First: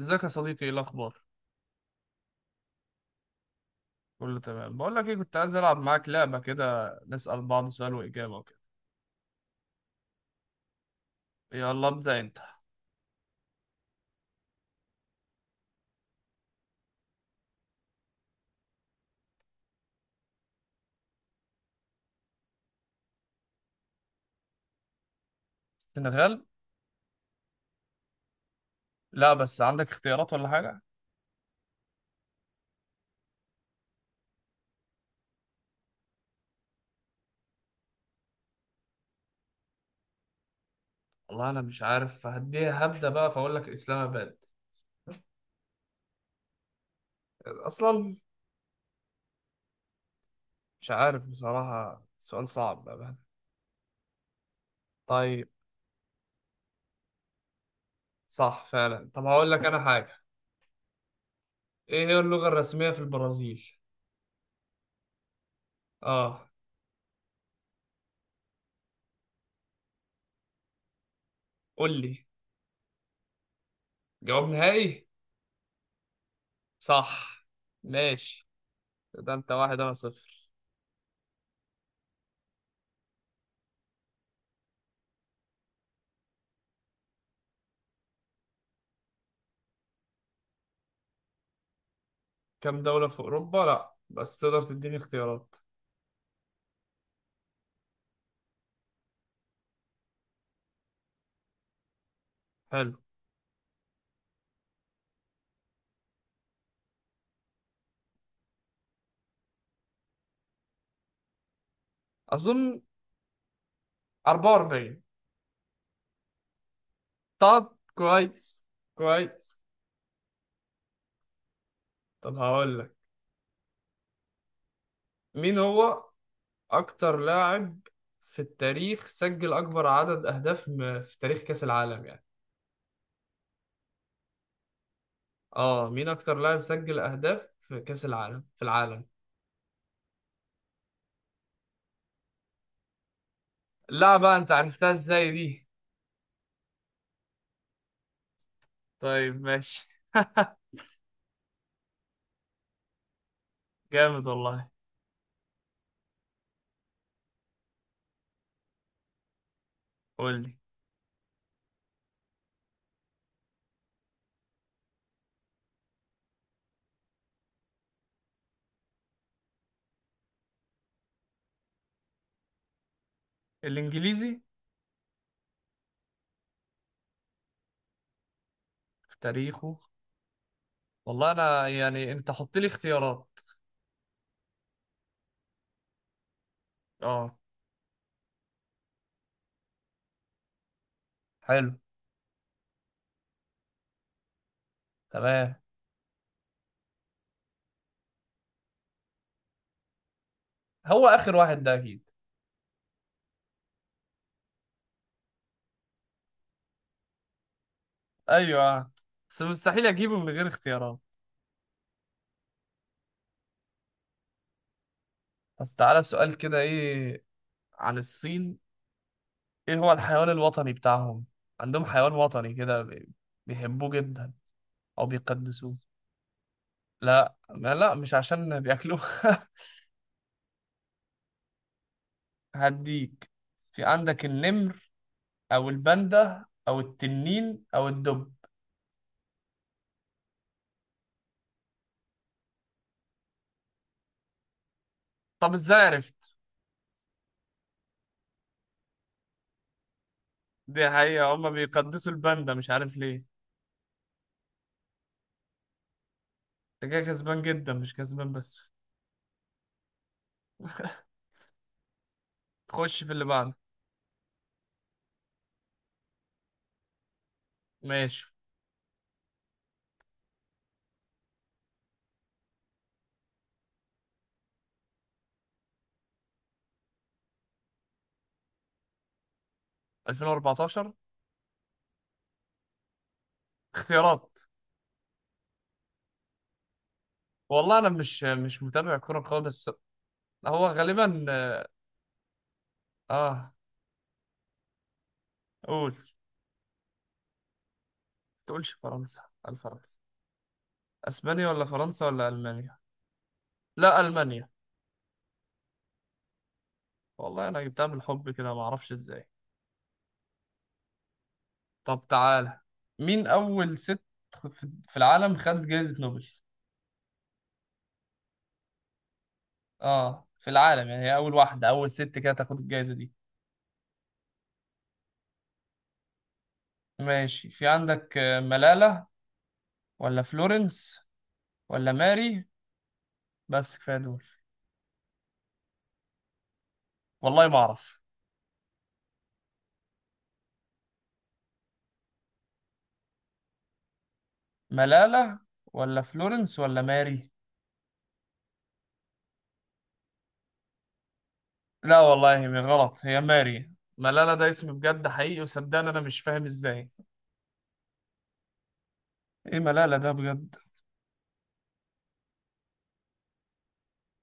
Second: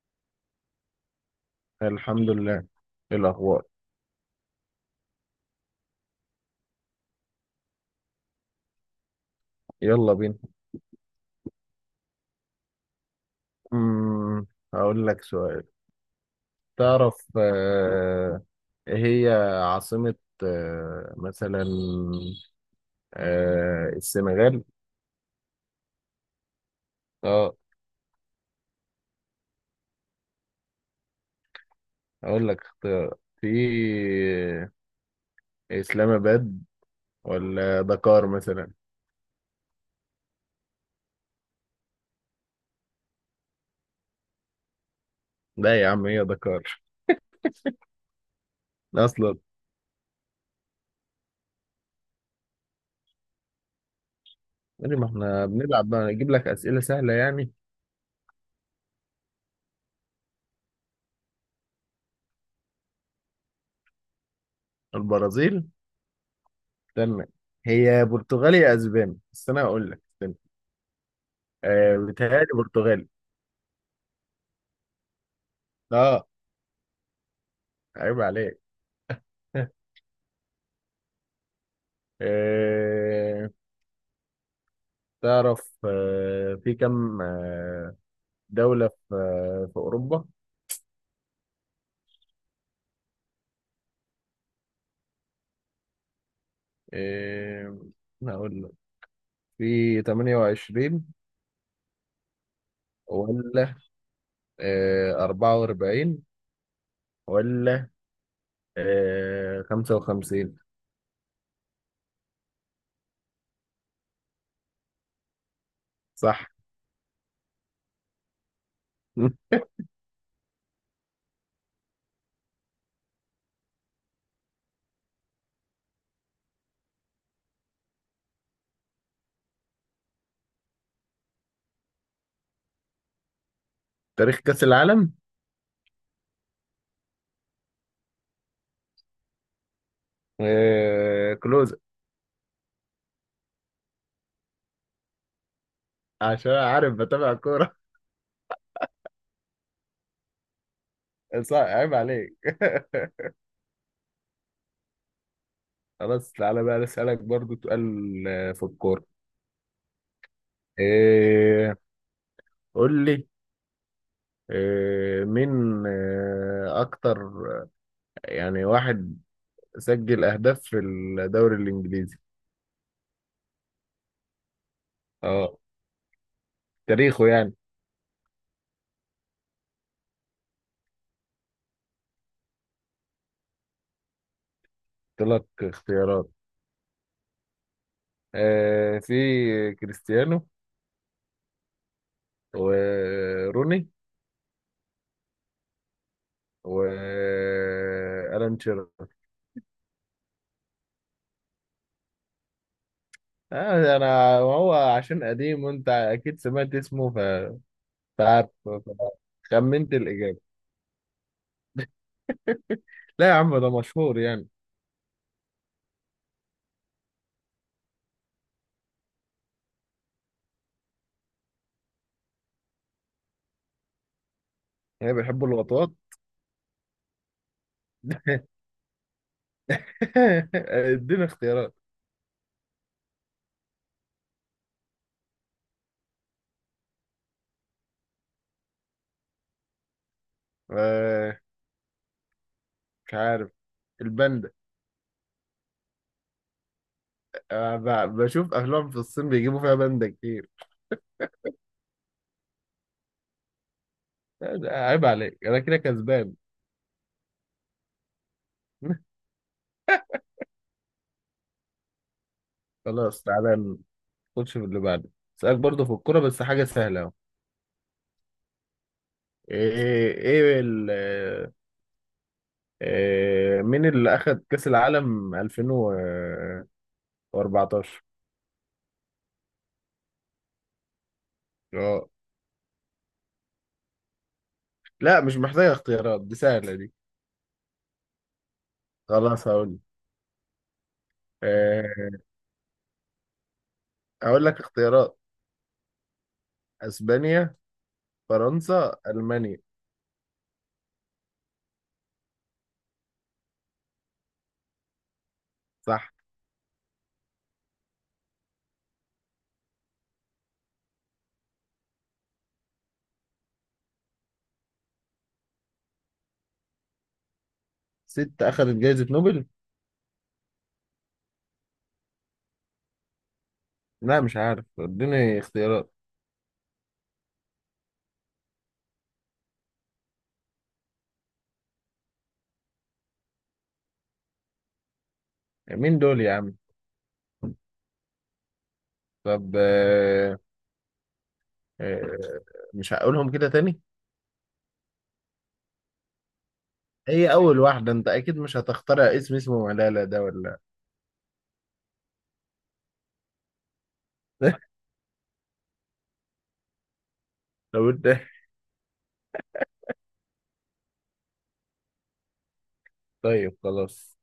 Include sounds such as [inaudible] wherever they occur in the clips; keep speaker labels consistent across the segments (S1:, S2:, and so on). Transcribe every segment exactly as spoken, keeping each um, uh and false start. S1: ازيك يا صديقي؟ ايه الاخبار؟
S2: الحمد لله. إيه الأخبار؟
S1: كله تمام. بقول لك ايه، كنت عايز العب معاك لعبه كده، نسال بعض سؤال واجابه وكده.
S2: يلا بينا.
S1: يلا ابدا انت.
S2: امم هقول لك سؤال. تعرف آه، إيه هي عاصمة، آه، مثلا آه، السنغال؟
S1: السنغال؟
S2: اه،
S1: لا بس عندك اختيارات ولا حاجه؟
S2: هقول لك اختيار، في إسلام آباد ولا دكار مثلا.
S1: والله انا مش عارف، هديها هبدا بقى، فاقول لك اسلام اباد.
S2: لا يا عم، هي دكار
S1: اصلا
S2: أصلا.
S1: مش عارف بصراحه، سؤال صعب بقى.
S2: إيه، ما احنا
S1: طيب،
S2: بنلعب بقى، نجيب لك أسئلة سهلة يعني.
S1: صح فعلا. طب هقول لك انا حاجه، ايه هي اللغه الرسميه في البرازيل؟
S2: البرازيل؟
S1: اه،
S2: استنى، هي برتغالي يا أسباني، بس أنا هقول لك، استنى. آه،
S1: قول لي
S2: بيتهيألي برتغالي.
S1: جواب نهائي.
S2: اه.
S1: صح.
S2: عيب
S1: ماشي،
S2: عليك.
S1: ده انت واحد انا
S2: [laughs]
S1: صفر.
S2: إيه؟ تعرف آه، في كم آه، دولة في آه، في أوروبا؟
S1: كام دولة في أوروبا؟ لأ بس تقدر تديني اختيارات؟
S2: إيه، هقول لك، في تمنية وعشرين
S1: حلو.
S2: ولا آه، أربعة وأربعين ولا آه، خمسة وخمسين؟
S1: أظن أربعة وأربعين.
S2: صح.
S1: طب كويس،
S2: [laughs]
S1: كويس. طب هقول لك، مين هو أكتر لاعب في التاريخ سجل أكبر عدد أهداف م- في تاريخ كأس العالم يعني؟
S2: تاريخ كأس العالم؟
S1: آه، مين أكتر لاعب سجل أهداف في كأس العالم في العالم؟
S2: إيه، كلوز.
S1: لا بقى، أنت عرفتها إزاي دي؟
S2: عشان عارف، بتابع كورة.
S1: طيب ماشي. [laughs]
S2: [laughs] صح، عيب عليك. [laughs]
S1: جامد والله.
S2: خلاص، تعالى بقى أسألك برضو سؤال آه، في الكورة.
S1: قول لي.
S2: إيه، قول لي، آه، مين آه، أكتر يعني واحد سجل أهداف في الدوري الإنجليزي؟
S1: الإنجليزي؟
S2: اه، تاريخه يعني.
S1: في تاريخه؟ والله أنا يعني أنت حط لي اختيارات.
S2: قلت لك اختيارات.
S1: اه.
S2: آه، في كريستيانو،
S1: حلو.
S2: وروني،
S1: تمام.
S2: وألان شيرر.
S1: هو آخر واحد ده أكيد.
S2: آه، أنا هو، عشان قديم وأنت أكيد سمعت اسمه، ف- فعارف.
S1: ايوه بس مستحيل
S2: خمنت
S1: اجيبه من
S2: الإجابة؟
S1: غير اختيارات.
S2: لا يا عم، ده مشهور يعني.
S1: طب تعالى سؤال كده، إيه عن الصين؟ إيه هو الحيوان الوطني بتاعهم؟ عندهم حيوان وطني كده بي- بيحبوه جدا أو
S2: هي بيحبوا
S1: بيقدسوه.
S2: اللقطات.
S1: لا ما لا، مش عشان بياكلوه. [laughs]
S2: [laughs] اديني اختيارات.
S1: هديك. في عندك النمر أو الباندا أو التنين أو الدب.
S2: آه، مش عارف، الباندا.
S1: طب ازاي عرفت؟
S2: أنا ب- بشوف افلام في الصين بيجيبوا فيها باندا كتير.
S1: دي حقيقة، هما بيقدسوا الباندا، مش عارف ليه.
S2: عيب عليك، انا كده كسبان.
S1: انت كده كسبان جدا، مش كسبان بس.
S2: [laughs]
S1: خش في
S2: خلاص،
S1: اللي بعده.
S2: تعالى نخش في اللي بعده. اسالك برضه في الكوره، بس حاجه سهله اهو.
S1: ماشي.
S2: ايه، ايه ال إيه، مين اللي اخد كاس العالم ألفين وأربعتاشر؟
S1: ألفين واربعتاشر؟
S2: اه.
S1: اختيارات؟
S2: لا مش محتاجه اختيارات، دي سهله دي.
S1: والله انا مش مش متابع كوره
S2: خلاص
S1: خالص.
S2: هقول،
S1: هو غالبا.
S2: إيه،
S1: اه.
S2: هقول لك اختيارات:
S1: قول.
S2: اسبانيا،
S1: تقولش
S2: فرنسا،
S1: فرنسا؟
S2: المانيا.
S1: الفرنسا؟ اسبانيا ولا فرنسا ولا المانيا؟ لا، المانيا.
S2: صح.
S1: والله انا جبتها بالحب كده، ما اعرفش ازاي. طب تعالى، مين اول ست في في العالم خدت جائزة نوبل؟
S2: ست اخذت جائزه نوبل؟
S1: اه، في العالم يعني، هي اول واحدة، اول ست كده تاخد الجائزة دي.
S2: لا مش عارف، اديني اختيارات.
S1: ماشي. في عندك آه، ملالة ولا فلورنس ولا ماري، بس كفاية دول.
S2: مين دول يا عم؟
S1: والله ما اعرف.
S2: طب، آه، آه، مش هقولهم كده تاني.
S1: ملالة ولا فلورنس ولا ماري؟
S2: هي اول واحدة، انت اكيد مش هتخترع اسم اسمه ملالة ده، ولا؟
S1: لا والله هي غلط، هي ماري. ملالة ده اسم
S2: [laughs]
S1: بجد حقيقي، وصدقني انا مش فاهم ازاي.
S2: طب انت.
S1: ايه ملالة ده بجد.
S2: طيب خلاص،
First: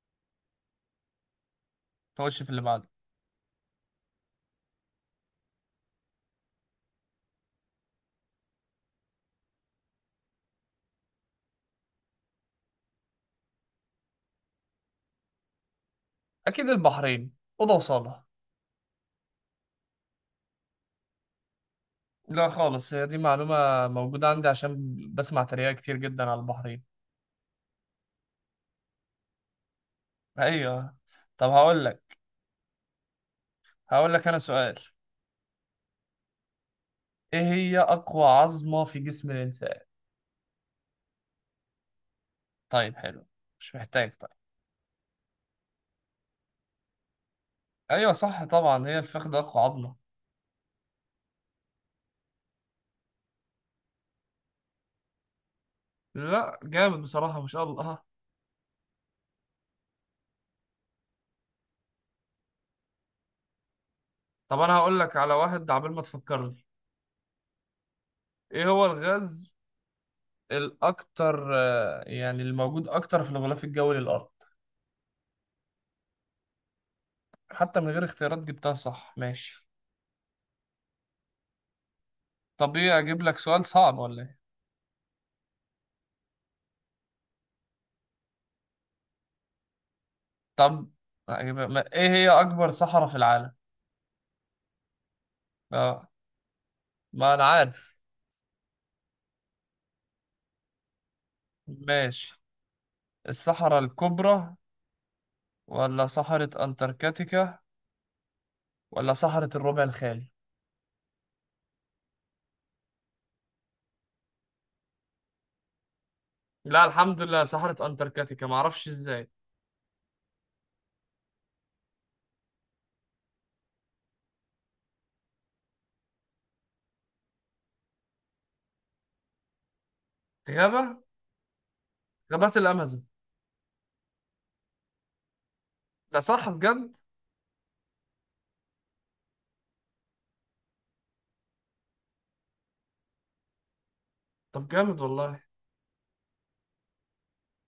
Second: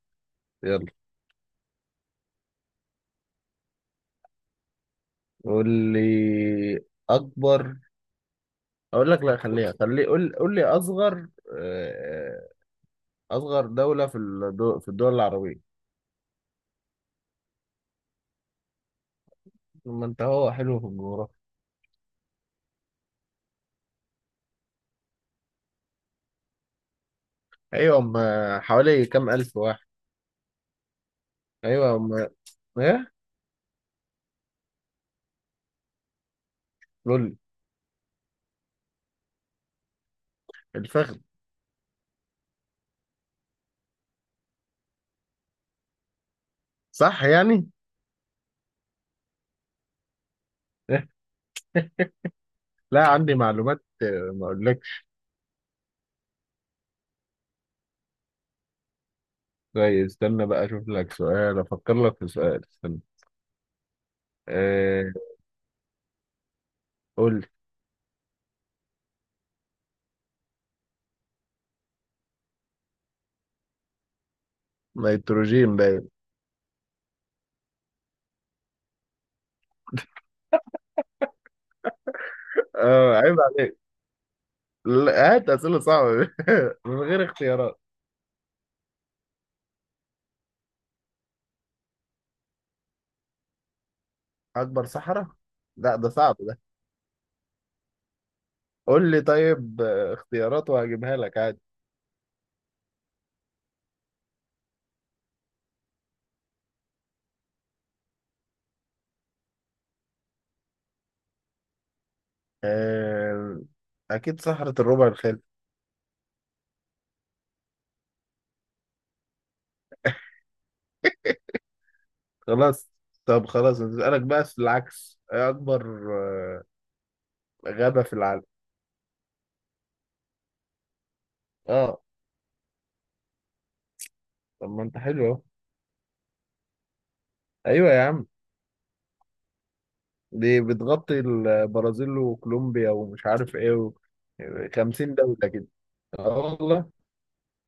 S2: يلا.
S1: خش في اللي بعده.
S2: قول لي اكبر، اقول لك لا، خليها، خلي، قول، قول لي اصغر آه، اصغر دولة في الدول، في الدول العربية.
S1: اكيد البحرين، اوضه وصاله.
S2: ما انت هو حلو في الجغرافيا.
S1: لا خالص، هي دي معلومة موجودة عندي عشان بسمع تريقة كتير جدا على البحرين.
S2: ايوه، هم حوالي كام الف واحد؟
S1: ايوه. طب هقول
S2: ايوه هم.
S1: لك.
S2: ايه؟
S1: هقول لك انا سؤال،
S2: قول لي.
S1: ايه هي اقوى عظمة في جسم الانسان؟
S2: الفخذ.
S1: طيب حلو، مش محتاج طيب.
S2: صح يعني.
S1: ايوه صح طبعا، هي الفخذ اقوى عظمة.
S2: [laughs] لا، عندي معلومات آه، ما اقولكش.
S1: لا جامد بصراحة، ما شاء الله ها.
S2: طيب استنى بقى اشوف لك سؤال، افكر لك في سؤال، استنى.
S1: طب أنا هقول
S2: أه.
S1: لك على واحد عبال ما تفكرني.
S2: قول لي.
S1: إيه هو الغاز الأكتر، آه، يعني الموجود أكتر في الغلاف الجوي للأرض؟
S2: نيتروجين، باين.
S1: حتى من غير اختيارات جبتها صح. ماشي. طب إيه،
S2: اه،
S1: أجيب
S2: عيب
S1: لك سؤال
S2: عليك.
S1: صعب ولا إيه؟
S2: لا، هات اسئله صعبه، [laughs] من غير اختيارات.
S1: طب أجيب ما، إيه هي أكبر صحراء في العالم؟
S2: اكبر صحراء؟ لا
S1: آه.
S2: ده صعب ده.
S1: ما أنا عارف.
S2: قول لي طيب آه، اختيارات وهجيبها لك عادي.
S1: ماشي، الصحراء الكبرى ولا صحراء أنتاركتيكا ولا صحراء الربع الخالي؟
S2: أه، اكيد صحراء الربع الخالي.
S1: لا، الحمد لله صحراء أنتاركتيكا، معرفش إزاي.
S2: خلاص. طب خلاص، نسألك بقى في العكس، ايه اكبر آه، غابة في العالم؟
S1: غابة.
S2: اه.
S1: غابات الأمازون.
S2: طب ما انت حلو اهو.
S1: ده صح بجد؟
S2: ايوه يا عم، دي بتغطي البرازيل وكولومبيا ومش عارف ايه و...
S1: طب جامد
S2: خمسين دولة
S1: والله.
S2: كده. اه والله.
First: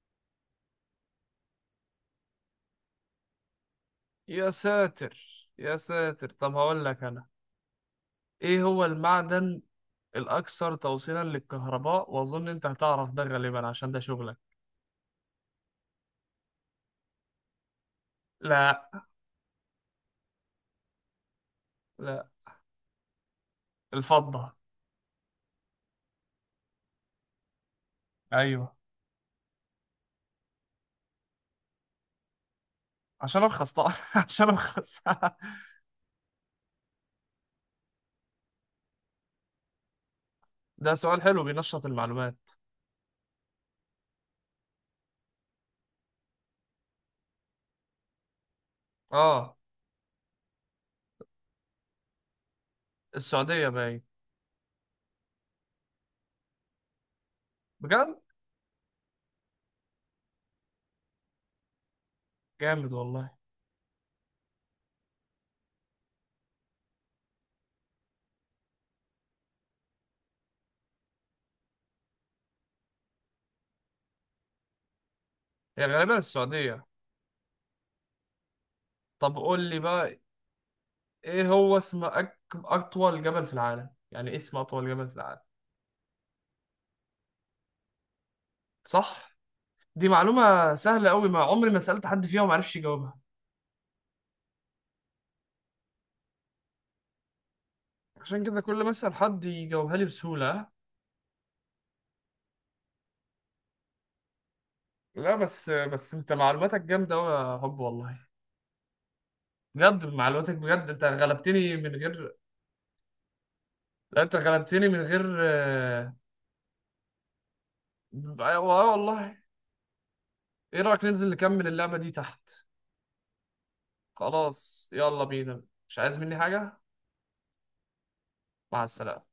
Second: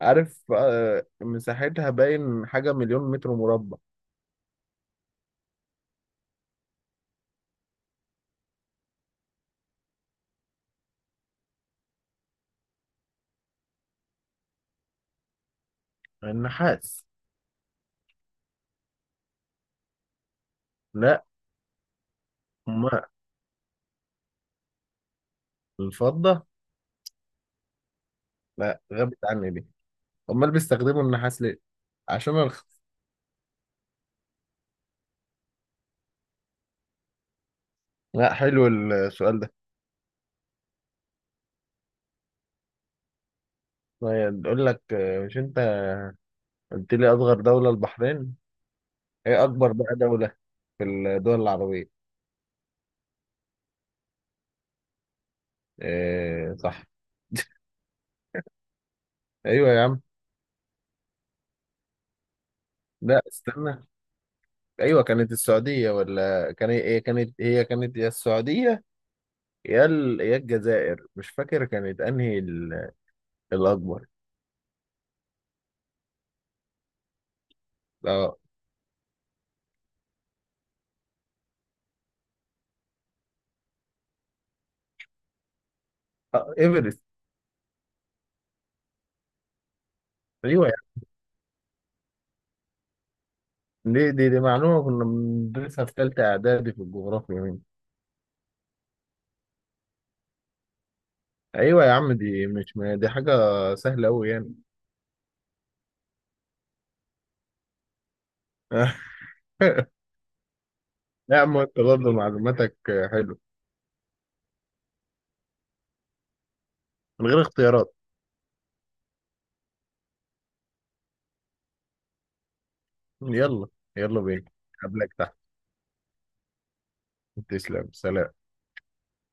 S2: عارف آه، مساحتها باين حاجة مليون متر مربع.
S1: يا ساتر، يا ساتر. طب هقول لك انا، ايه هو المعدن الاكثر توصيلا للكهرباء؟ واظن انت هتعرف ده غالبا عشان ده شغلك.
S2: النحاس.
S1: لا.
S2: لا.
S1: لا.
S2: ما
S1: الفضة.
S2: الفضة.
S1: ايوه.
S2: لا غابت عني دي. امال بيستخدموا النحاس ليه؟ عشان ارخص.
S1: عشان ارخص طبعا. [laughs] عشان ارخص.
S2: لا، حلو السؤال ده.
S1: [laughs] ده سؤال حلو، بينشط المعلومات.
S2: طيب، بيقول لك آه، مش انت قلت لي اصغر دولة البحرين؟ هي
S1: اه.
S2: اكبر بقى دولة في الدول العربية.
S1: السعودية باين.
S2: إيه، صح. [laughs]
S1: بجد؟
S2: ايوه يا عم.
S1: جامد
S2: لا
S1: والله.
S2: استنى، ايوه كانت السعوديه ولا كان، هي كانت هي كانت يا السعوديه يا ال... يا الجزائر، مش فاكر كانت انهي ال... الاكبر.
S1: هي غالبا السعودية.
S2: اه.
S1: طب قول لي بقى، ايه هو اسم أك... اطول جبل في العالم؟ يعني إيه اسم اطول جبل في العالم؟
S2: آه، ايفرست.
S1: صح. دي
S2: ايوه يا
S1: معلومة سهلة قوي، ما عمري ما سألت حد فيها وما عرفش يجاوبها.
S2: عم. دي دي, دي معلومه كنا بندرسها في ثالثه اعدادي في الجغرافيا يعني.
S1: عشان كده كل ما أسأل حد يجاوبها لي بسهولة.
S2: ايوه يا عم، دي مش، ما دي حاجه سهله قوي يعني.
S1: لا بس، بس انت معلوماتك جامدة قوي يا حب والله.
S2: [laughs]
S1: بجد معلوماتك، بجد انت
S2: يا عم
S1: غلبتني
S2: انت
S1: من
S2: برضه
S1: غير.
S2: معلوماتك حلوه.
S1: لا انت غلبتني من غير آه
S2: من غير اختيارات.
S1: آه آه، والله. ايه رأيك ننزل نكمل اللعبة دي تحت؟
S2: يلا. يلا بينا.
S1: خلاص
S2: قبلك
S1: يلا
S2: تحت.
S1: بينا. مش عايز مني حاجة؟
S2: تسلم، سلام.
S1: مع السلامة.